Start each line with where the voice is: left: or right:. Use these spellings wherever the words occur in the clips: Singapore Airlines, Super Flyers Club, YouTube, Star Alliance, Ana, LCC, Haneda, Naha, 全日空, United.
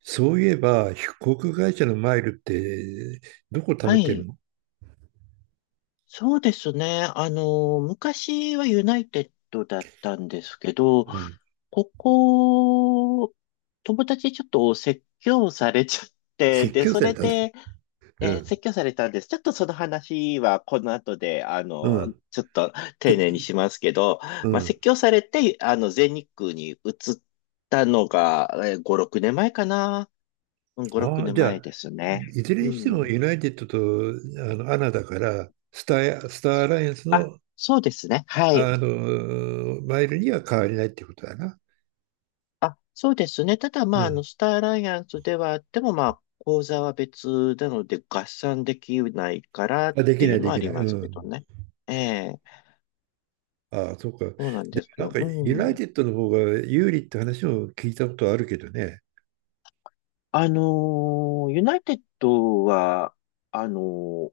right: そういえば、飛行会社のマイルって、どこ貯
left: は
right: めてる
left: い。
right: の？
left: そうですね。昔はユナイテッドだったんですけど、
right: うん。
left: ここ、友達にちょっと説教されちゃって、
right: 説
left: で、
right: 教
left: そ
right: され
left: れ
right: たね。
left: で、
right: う
left: 説
right: ん。
left: 教されたんです。ちょっとその話はこの後で、
right: うん。
left: ちょっと
right: ちょっ
left: 丁寧
right: と、
left: にしますけど、
right: う
left: まあ、
right: ん。
left: 説教されて、全日空に移ったのが、5、6年前かな。うん、5、6
right: ああ、
left: 年
right: じゃ
left: 前
right: あ、
left: です
right: い
left: ね。
right: いずれ
left: う
right: にしても
left: ん。
right: ユナイテッドとアナだから、スターアライアンス
left: あ、
right: の、
left: そうですね。はい。
right: マイルには変わりないってことだな。
left: あ、そうですね。ただ、
right: う
left: まあ、
right: ん。
left: スターアライアンスではあっても、まあ、口座は別なので合算できないからっ
right: あ、でき
left: てい
right: な
left: う
right: い、
left: の
right: で
left: はあ
right: きな
left: り
right: い。う
left: ますけ
right: ん。
left: どね。ええ、
right: ああ、そうか。
left: そうなんです
right: なん
left: よ。
right: か、
left: う
right: ユナイ
left: ん。
right: テッドの方が有利って話も聞いたことあるけどね。
left: ユナイテッドは、あの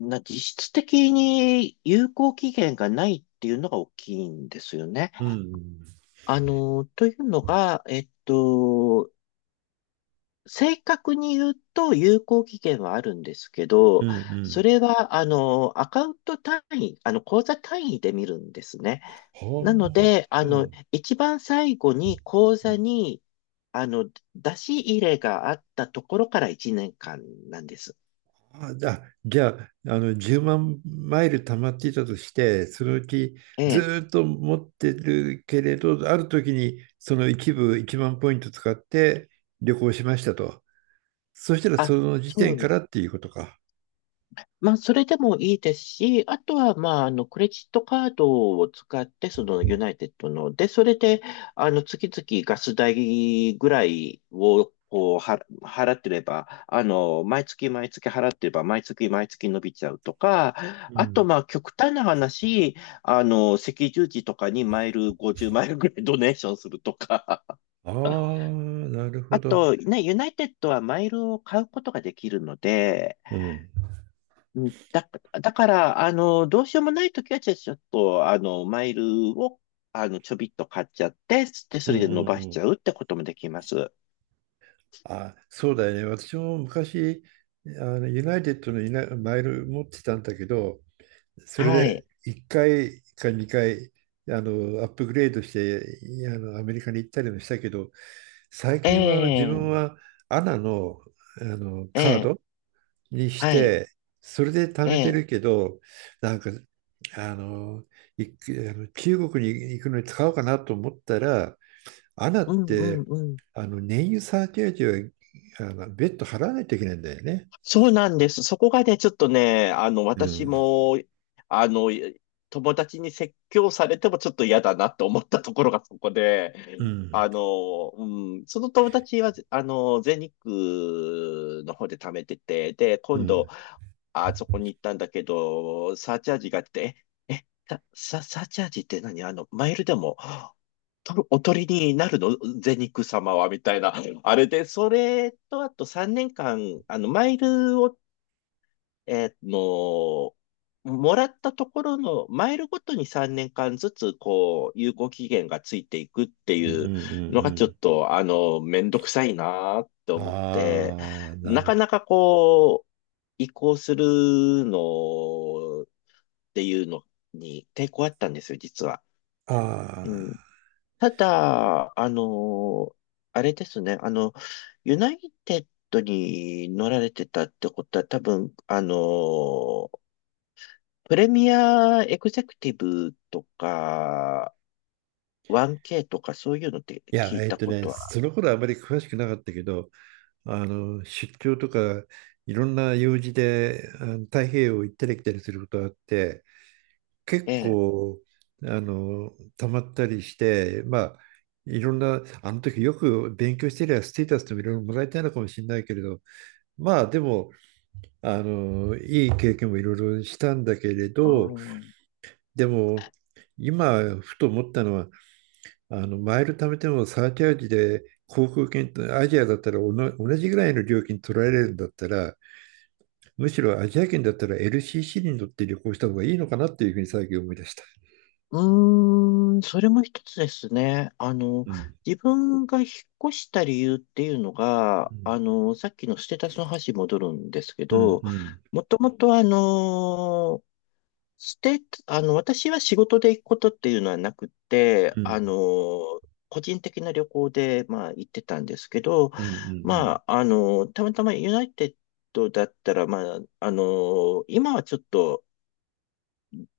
left: ーな、実質的に有効期限がないっていうのが大きいんですよね。
right: うん。
left: というのが、正確に言うと有効期限はあるんですけ
right: う
left: ど、
right: んう
left: そ
right: ん。
left: れは、アカウント単位、口座単位で見るんですね。なの
right: はあ。
left: で、
right: うん。
left: 一番最後に口
right: う
left: 座
right: ん、
left: に、あの、出し入れがあったところから1年間なんです。
right: あ、じゃあ、じゃあ、10万マイル溜まっていたとして、そのうち
left: え
right: ず
left: え。
right: ーっと持ってるけれど、ある時にその一部1万ポイント使って旅行しましたと。そしたら
left: あ、
right: その時
left: そ
right: 点か
left: う、
right: らっていうことか。
left: まあ、それでもいいですし、あとは、まあ、クレジットカードを使って、その、ユナイテッドの、で、それで、月々ガス代ぐらいを、こう、払ってれば、毎月毎月払ってれば、毎月毎月伸びちゃうとか、
right: う
left: あと、
right: ん。
left: まあ、極端な話、赤十字とかにマイル50マイルぐらいドネーションするとか、
right: あ あ、なるほ
left: あ
right: ど。
left: と、ね、ユナイテッドはマイルを買うことができるので、
right: うん。
left: うん、だから、どうしようもないときは、じゃあちょっと、マイルを、ちょびっと買っちゃって、で、
right: う
left: そ
right: んう
left: れで伸
right: ん
left: ばし
right: う
left: ちゃ
right: ん。
left: うってこともできます。
right: あ、そうだよね。私も昔、あユナイテッドのユナマイル持ってたんだけど、それ
left: は
right: で
left: い。
right: 1回か2回アップグレードしてアメリカに行ったりもしたけど、最
left: え
right: 近は自分
left: え、
right: はアナの、
left: え
right: カー
left: え、
right: ドにし
left: はい。
right: てそれで貯
left: え
right: めて
left: え、
right: るけど、なんかあのいあの中国に行くのに使おうかなと思ったら、アナっ
left: うん
right: て
left: うん、
right: 燃油サーチャージは別途払わないといけないんだよね。
left: そうなんです。そこがね、ちょっとね、
right: う
left: 私
right: ん
left: も、あの、友達に説教されてもちょっと嫌だなと思ったところがそこで、
right: うん
left: うん、その友達は、全日空の方で貯めてて、で、
right: う
left: 今度、
right: ん
left: あそこに行ったんだけど、サーチャージがあって、え、え、サーチャージって何、マイルでもとるおとりになるのゼニク様は、みたいな。あれで、それと、あと3年間、マイルを、えーの、もらったところの、マイルごとに3年間ずつ、こう、有効期限がついていくって
right: うんうんうん
left: いう
right: う
left: のが、ちょっ
right: ん。
left: と、めんどくさいなって思って、
right: ああ、な
left: なか
right: る。
left: なかこう、移行するのっていうのに抵抗あったんですよ、実は。
right: あ
left: うん、
right: あ。
left: ただ、あれですね、ユナイテッドに乗られてたってことは、多分、プレミアエグゼクティブとか、1K とかそういうのって
right: いや、
left: 聞いたことは、
right: その頃はあまり詳しくなかったけど、出張とか、いろんな用事で、太平洋行ったり来たりすることがあって、結
left: ええ、
right: 構、あの、溜まったりして、まあ、いろんな、あの時よく勉強してりゃ、ステータスともいろいろもらえたのかもしれないけれど、まあ、でも、いい経験もいろいろしたんだけれ
left: う
right: ど、
left: ん、
right: でも、今、ふと思ったのは、マイル貯めてもサーチャージで航空券と、アジアだったら同じぐらいの料金取られるんだったら、むしろアジア圏だったら LCC に乗って旅行した方がいいのかなっていうふうに最近思い出した。
left: うーん、それも一つですね。
right: うん。
left: 自分が引っ越した理由っていうの
right: う
left: が、
right: ん。
left: さっきのステータスの話に戻るんですけ
right: うん。
left: ど、
right: うん。
left: もともとして、私は仕事で行くことっていうのはなくて、
right: うん。
left: 個人的な旅行で、まあ、行ってたんですけど、
right: うん。
left: まあ、たまたまユナイテッドだったら、まあ、今はちょっと、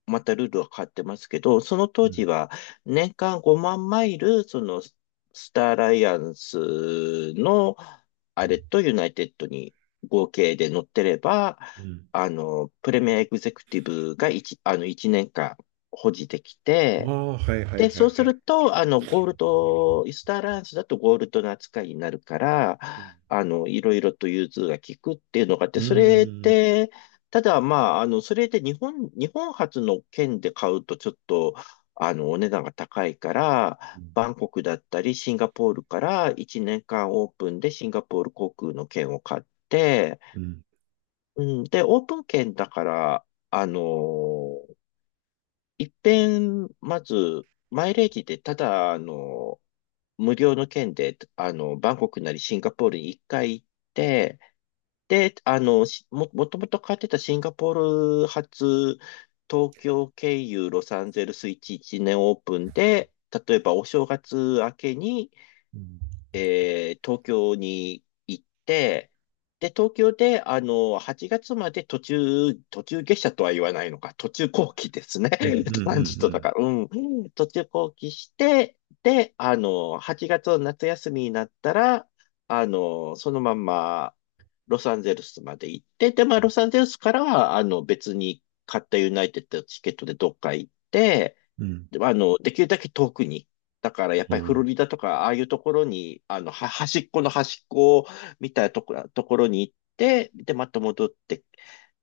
left: またルールは変わってますけど、その
right: う
left: 当時
right: ん。
left: は年間5万マイル、そのスターアライアンスのあれとユナイテッドに合計で乗ってれば、
right: うん。
left: プレミアエグゼクティブが1、あの、1年間保持でき
right: あ
left: て、
right: あ、はいはい
left: で、
right: はい
left: そうす
right: はい。
left: ると、ゴールド、イスターアライアンスだとゴールドの扱いになるから、
right: うん。
left: いろいろと融通が利くっていうのがあって、
right: う
left: それ
right: ん。
left: で、ただ、まあ、それで日本発の券で買うとちょっと、お値段が高いか
right: う
left: ら、
right: ん。
left: バンコクだったり、シンガポールから1年間オープンでシンガポール航空の券を買って、
right: うん。
left: うん、で、オープン券だから、一遍、まず、マイレージでただ、無料の券で、バンコクなりシンガポールに一回行って、で、もともと買ってたシンガポール発、東京経由ロサンゼルス11年オープンで、例えばお正月明けに
right: うん。
left: 東京に行って、で、東京で、8月まで途中下車とは言わないのか、途中後期ですね。
right: うん。う
left: トランジットだ
right: ん。
left: から、うん。途中後期して、で、8月の夏休みになったら、そのまんま、ロサンゼルスまで行って、で、まあ、ロサンゼルスからは、別に買ったユナイテッドのチケットでどっか行って、
right: うん。
left: でまあの、できるだけ遠くに。だからやっ
right: う
left: ぱりフロ
right: ん。
left: リダとか、ああいうところに、端っこの端っこみたいなところに行って、で、また戻って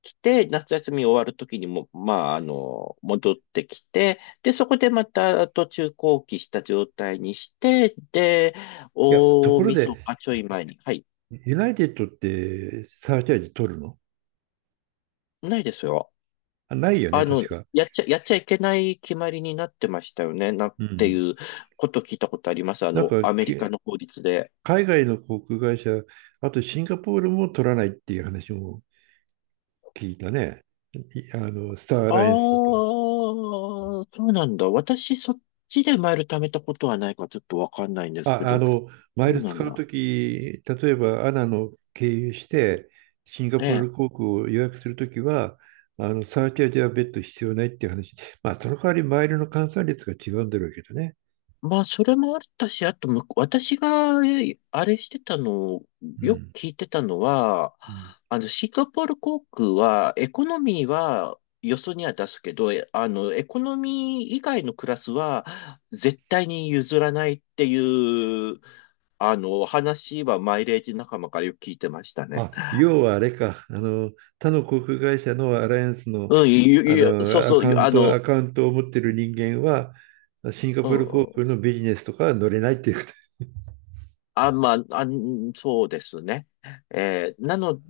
left: きて、夏休み終わるときにも、まあ、戻ってきて、で、そこでまた途中後期した状態にして、で、
right: いや、と
left: 大
right: ころ
left: 晦
right: で、
left: 日ちょい前に。はい。
right: ユナイテッドってサーチャージ取るの？
left: ないですよ。
right: あ、ないよね、
left: あ
right: 確
left: の、
right: か。
left: やっちゃいけない決まりになってましたよね。なっ
right: う
left: て
right: ん。
left: いうこと聞いたことあります。
right: なんか、
left: アメリカの法律で。
right: 海外の航空会社、あとシンガポールも取らないっていう話も聞いたね。いあの、スターア
left: ああ、
right: ライアンスだと。
left: そうなんだ。私、そっちでマイル貯めたことはないからちょっとわかんないんですけ
right: あ、
left: ど、
right: マイ
left: そう
right: ル
left: な
right: 使
left: ん
right: う
left: だ。
right: とき、例えばアナの経由して、シンガ
left: え
right: ポー
left: え。
right: ル航空を予約するときは、サーチャージは別途必要ないっていう話。まあ、その代わりマイルの換算率が違うんだろうけどね。
left: まあ、それもあったし、あとむ、私が、えあれしてたの、
right: う
left: よく
right: ん。
left: 聞いてたのは、
right: うん、
left: シンガポール航空は、エコノミーは、よそには出すけど、えあの、エコノミー以外のクラスは、絶対に譲らないっていう、話はマイレージ仲間からよく聞いてましたね。
right: あ、要はあれか、他の航空会社のアライアンスの、
left: うん、そうそう、ゆあ
right: ア
left: の、
right: カウントを持ってる人間は、シンガ
left: う
right: ポール航
left: ん、
right: 空のビジネスとかは乗れないっていうこと。
left: あ、まあ、あ、そうですね。えーなの、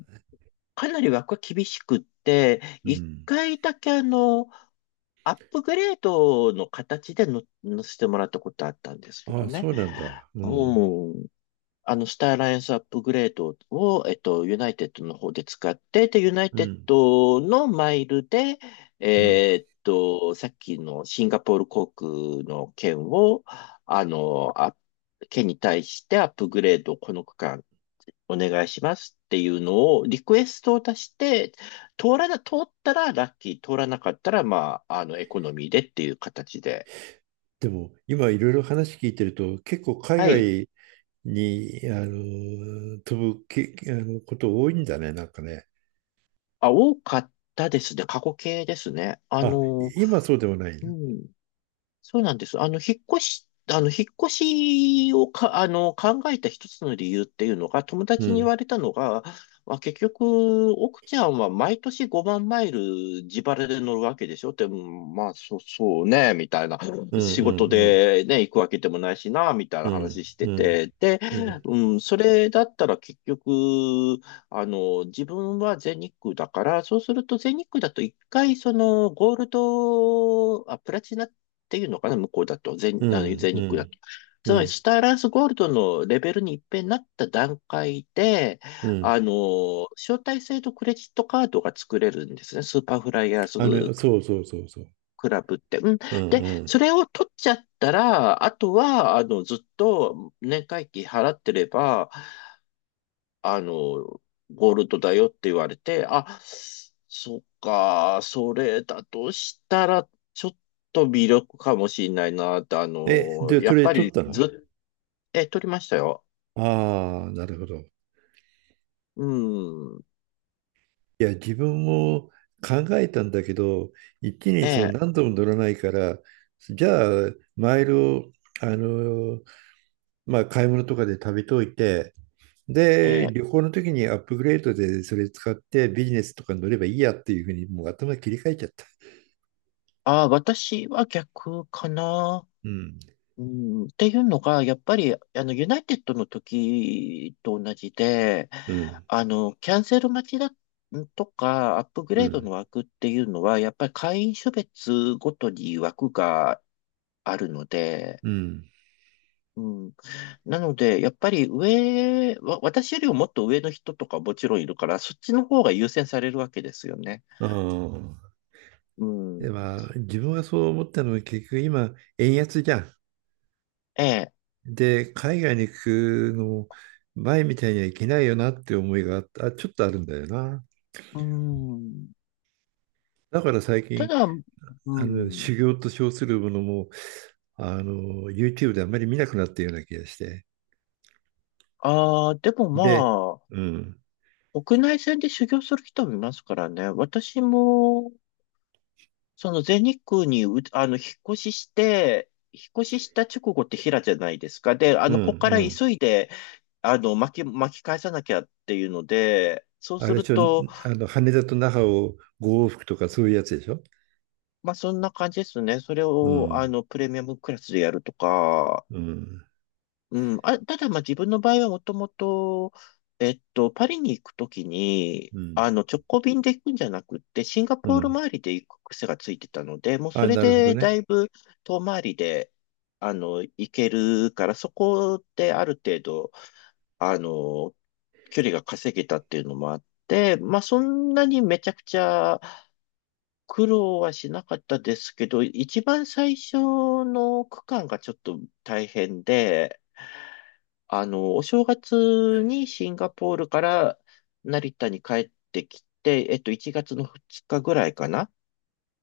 left: かなり枠は厳しくって、
right: う
left: 一
right: ん。
left: 回だけアップグレードの形での、乗せてもらったことあったんですけ
right: あ
left: ど
right: あ、
left: ね。
right: そうなんだ。うん。
left: うん。スターアライアンスアップグレードを、ユナイテッドの方で使って、で、ユナイ
right: う
left: テッ
right: ん。
left: ドのマイルで、
right: うん。
left: さっきのシンガポール航空の券を、あの、あ、券に対してアップグレードをこの区間お願いしますっていうのをリクエストを出して、通ったらラッキー、通らなかったら、まあ、エコノミーでっていう形で。
right: でも、今いろいろ話聞いてると、結構海
left: はい。
right: 外に、あの、飛ぶけ、あの、こと多いんだね、なんかね。
left: あ、多かったですね。過去形ですね。
right: あ、今そうでもない
left: う
right: な。
left: ん。そうなんです。引っ越しをか、考えた一つの理由っていうのが、友
right: う
left: 達に言
right: ん。
left: われたのが、まあ、結局、奥ちゃんは毎年5万マイル自腹で乗るわけでしょって、うん、まあ、そうね、みたいな。
right: うん
left: 仕事
right: うん
left: でね、行くわけでもないしな、みたい
right: う
left: な
right: ん。
left: 話して
right: うん。
left: て。で、
right: うん。うん。
left: うん、それだったら結局、自分は全日空だから、そうすると全日空だと一回、ゴールド、あ、プラチナっていうのかな、向こうだと、
right: う
left: 全、あの、
right: ん。
left: 全
right: う
left: 日空だと。
right: ん。
left: つ
right: う
left: まり、
right: ん。
left: スターアライアンスゴールドのレベルに一変なった段階で、
right: うん。
left: 招待制度クレジットカードが作れるんですね。スーパーフライヤーズ
right: そうそうそうそう。
left: クラブって。うん。
right: うん
left: で、
right: うん。
left: それを取っちゃったら、あとは、ずっと年会費払ってれば、あの、ゴールドだよって言われて、あ、そっか、それだとしたら、ちょっと微力かもしれないなって、あ
right: え、
left: の、
right: で、
left: や
right: そ
left: っ
right: れ
left: ぱ
right: 取っ
left: り
right: たの？
left: ずっ、え、取りましたよ。
right: ああー、なるほど。い
left: うん、
right: や、自分も考えたんだけど、一気
left: え
right: にその
left: え、
right: 何度も乗らないから、じゃあ、マイルを、あの、まあ、買い物とかで食べといて、
left: え
right: で、
left: え、
right: 旅行の時にアップグレードでそれ使ってビジネスとかに乗ればいいやっていうふうにもう頭切り替えちゃった。
left: あ、私は逆かな。
right: うん。
left: うん、っていうのが、やっぱり、ユナイテッドの時と同じで、
right: うん。
left: キャンセル待ちだとか、アップグ
right: う
left: レード
right: ん。
left: の枠っていうのは、やっぱり会員種別ごとに枠があるので、
right: うん。
left: うん、なので、やっぱり私よりももっと上の人とかもちろんいるから、そっちの方が優先されるわけですよね。
right: ああ。
left: うん、
right: で、まあ、自分がそう思ったのは結局今、円安じゃん。
left: ええ、
right: で、海外に行くのも前みたいにはいけないよなって思いがあった、ちょっとあるんだよな。
left: うん、
right: だから最
left: た
right: 近、
left: だ、うん、
right: 修行と称するものも、YouTube であんまり見なくなったような気がして。
left: ああ、でも
right: で、
left: まあ、
right: うん、
left: 国内線で修行する人もいますからね。私も、その全日空にう、あの、引っ越しして、引っ越しした直後って平じゃないですか。で、
right: うん、う
left: ここから
right: ん。
left: 急いで、巻き返さなきゃっていうので、そう
right: あ
left: す
right: れで
left: る
right: しょ、
left: と、
right: 羽田と那覇を5往復とかそういうやつでしょ。
left: まあ、そんな感じですね。それ
right: う
left: を、
right: ん、
left: プレミアムクラスでやるとか、
right: うん、
left: うん、あ、ただ、まあ、自分の場合はもともと、パリに行くときに、
right: うん、
left: 直行便で行くんじゃなくって、シンガ
right: う
left: ポール
right: ん。
left: 周りで行く癖がついてたので、もうそ
right: あ、
left: れ
right: なるほど
left: でだ
right: ね。
left: いぶ遠回りで、行けるから、そこである程度、あの、距離が稼げたっていうのもあって、まあ、そんなにめちゃくちゃ苦労はしなかったですけど、一番最初の区間がちょっと大変で、お正月にシンガポールから成田に帰ってきて、1月の2日ぐらいかな。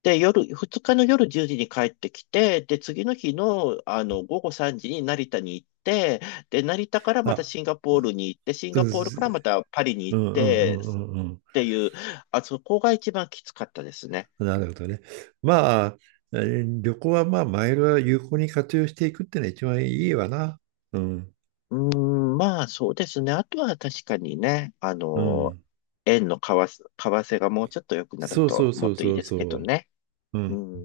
left: で、夜、2日の夜10時に帰ってきて、で、次の日の、午後3時に成田に行って、で、成田からまた
right: あ、
left: シンガポールに行って、シン
right: う
left: ガポールから
right: ん
left: またパリに
right: う
left: 行っ
right: んう
left: て、っ
right: んうんうん
left: ていう、あそこが一番きつかったですね。
right: うん。なるほどね。まあ、旅行はまあ、マイルは有効に活用していくってのは一番いいわな。うん。
left: うーん、まあそうですね。あとは確かにね、
right: うん。
left: 円の為替がもうちょっと良くなる
right: そうそ
left: と
right: うそ
left: もっ
right: う
left: といい
right: そう
left: ですけ
right: そ
left: どね。
right: う。う
left: う
right: ん。
left: ん。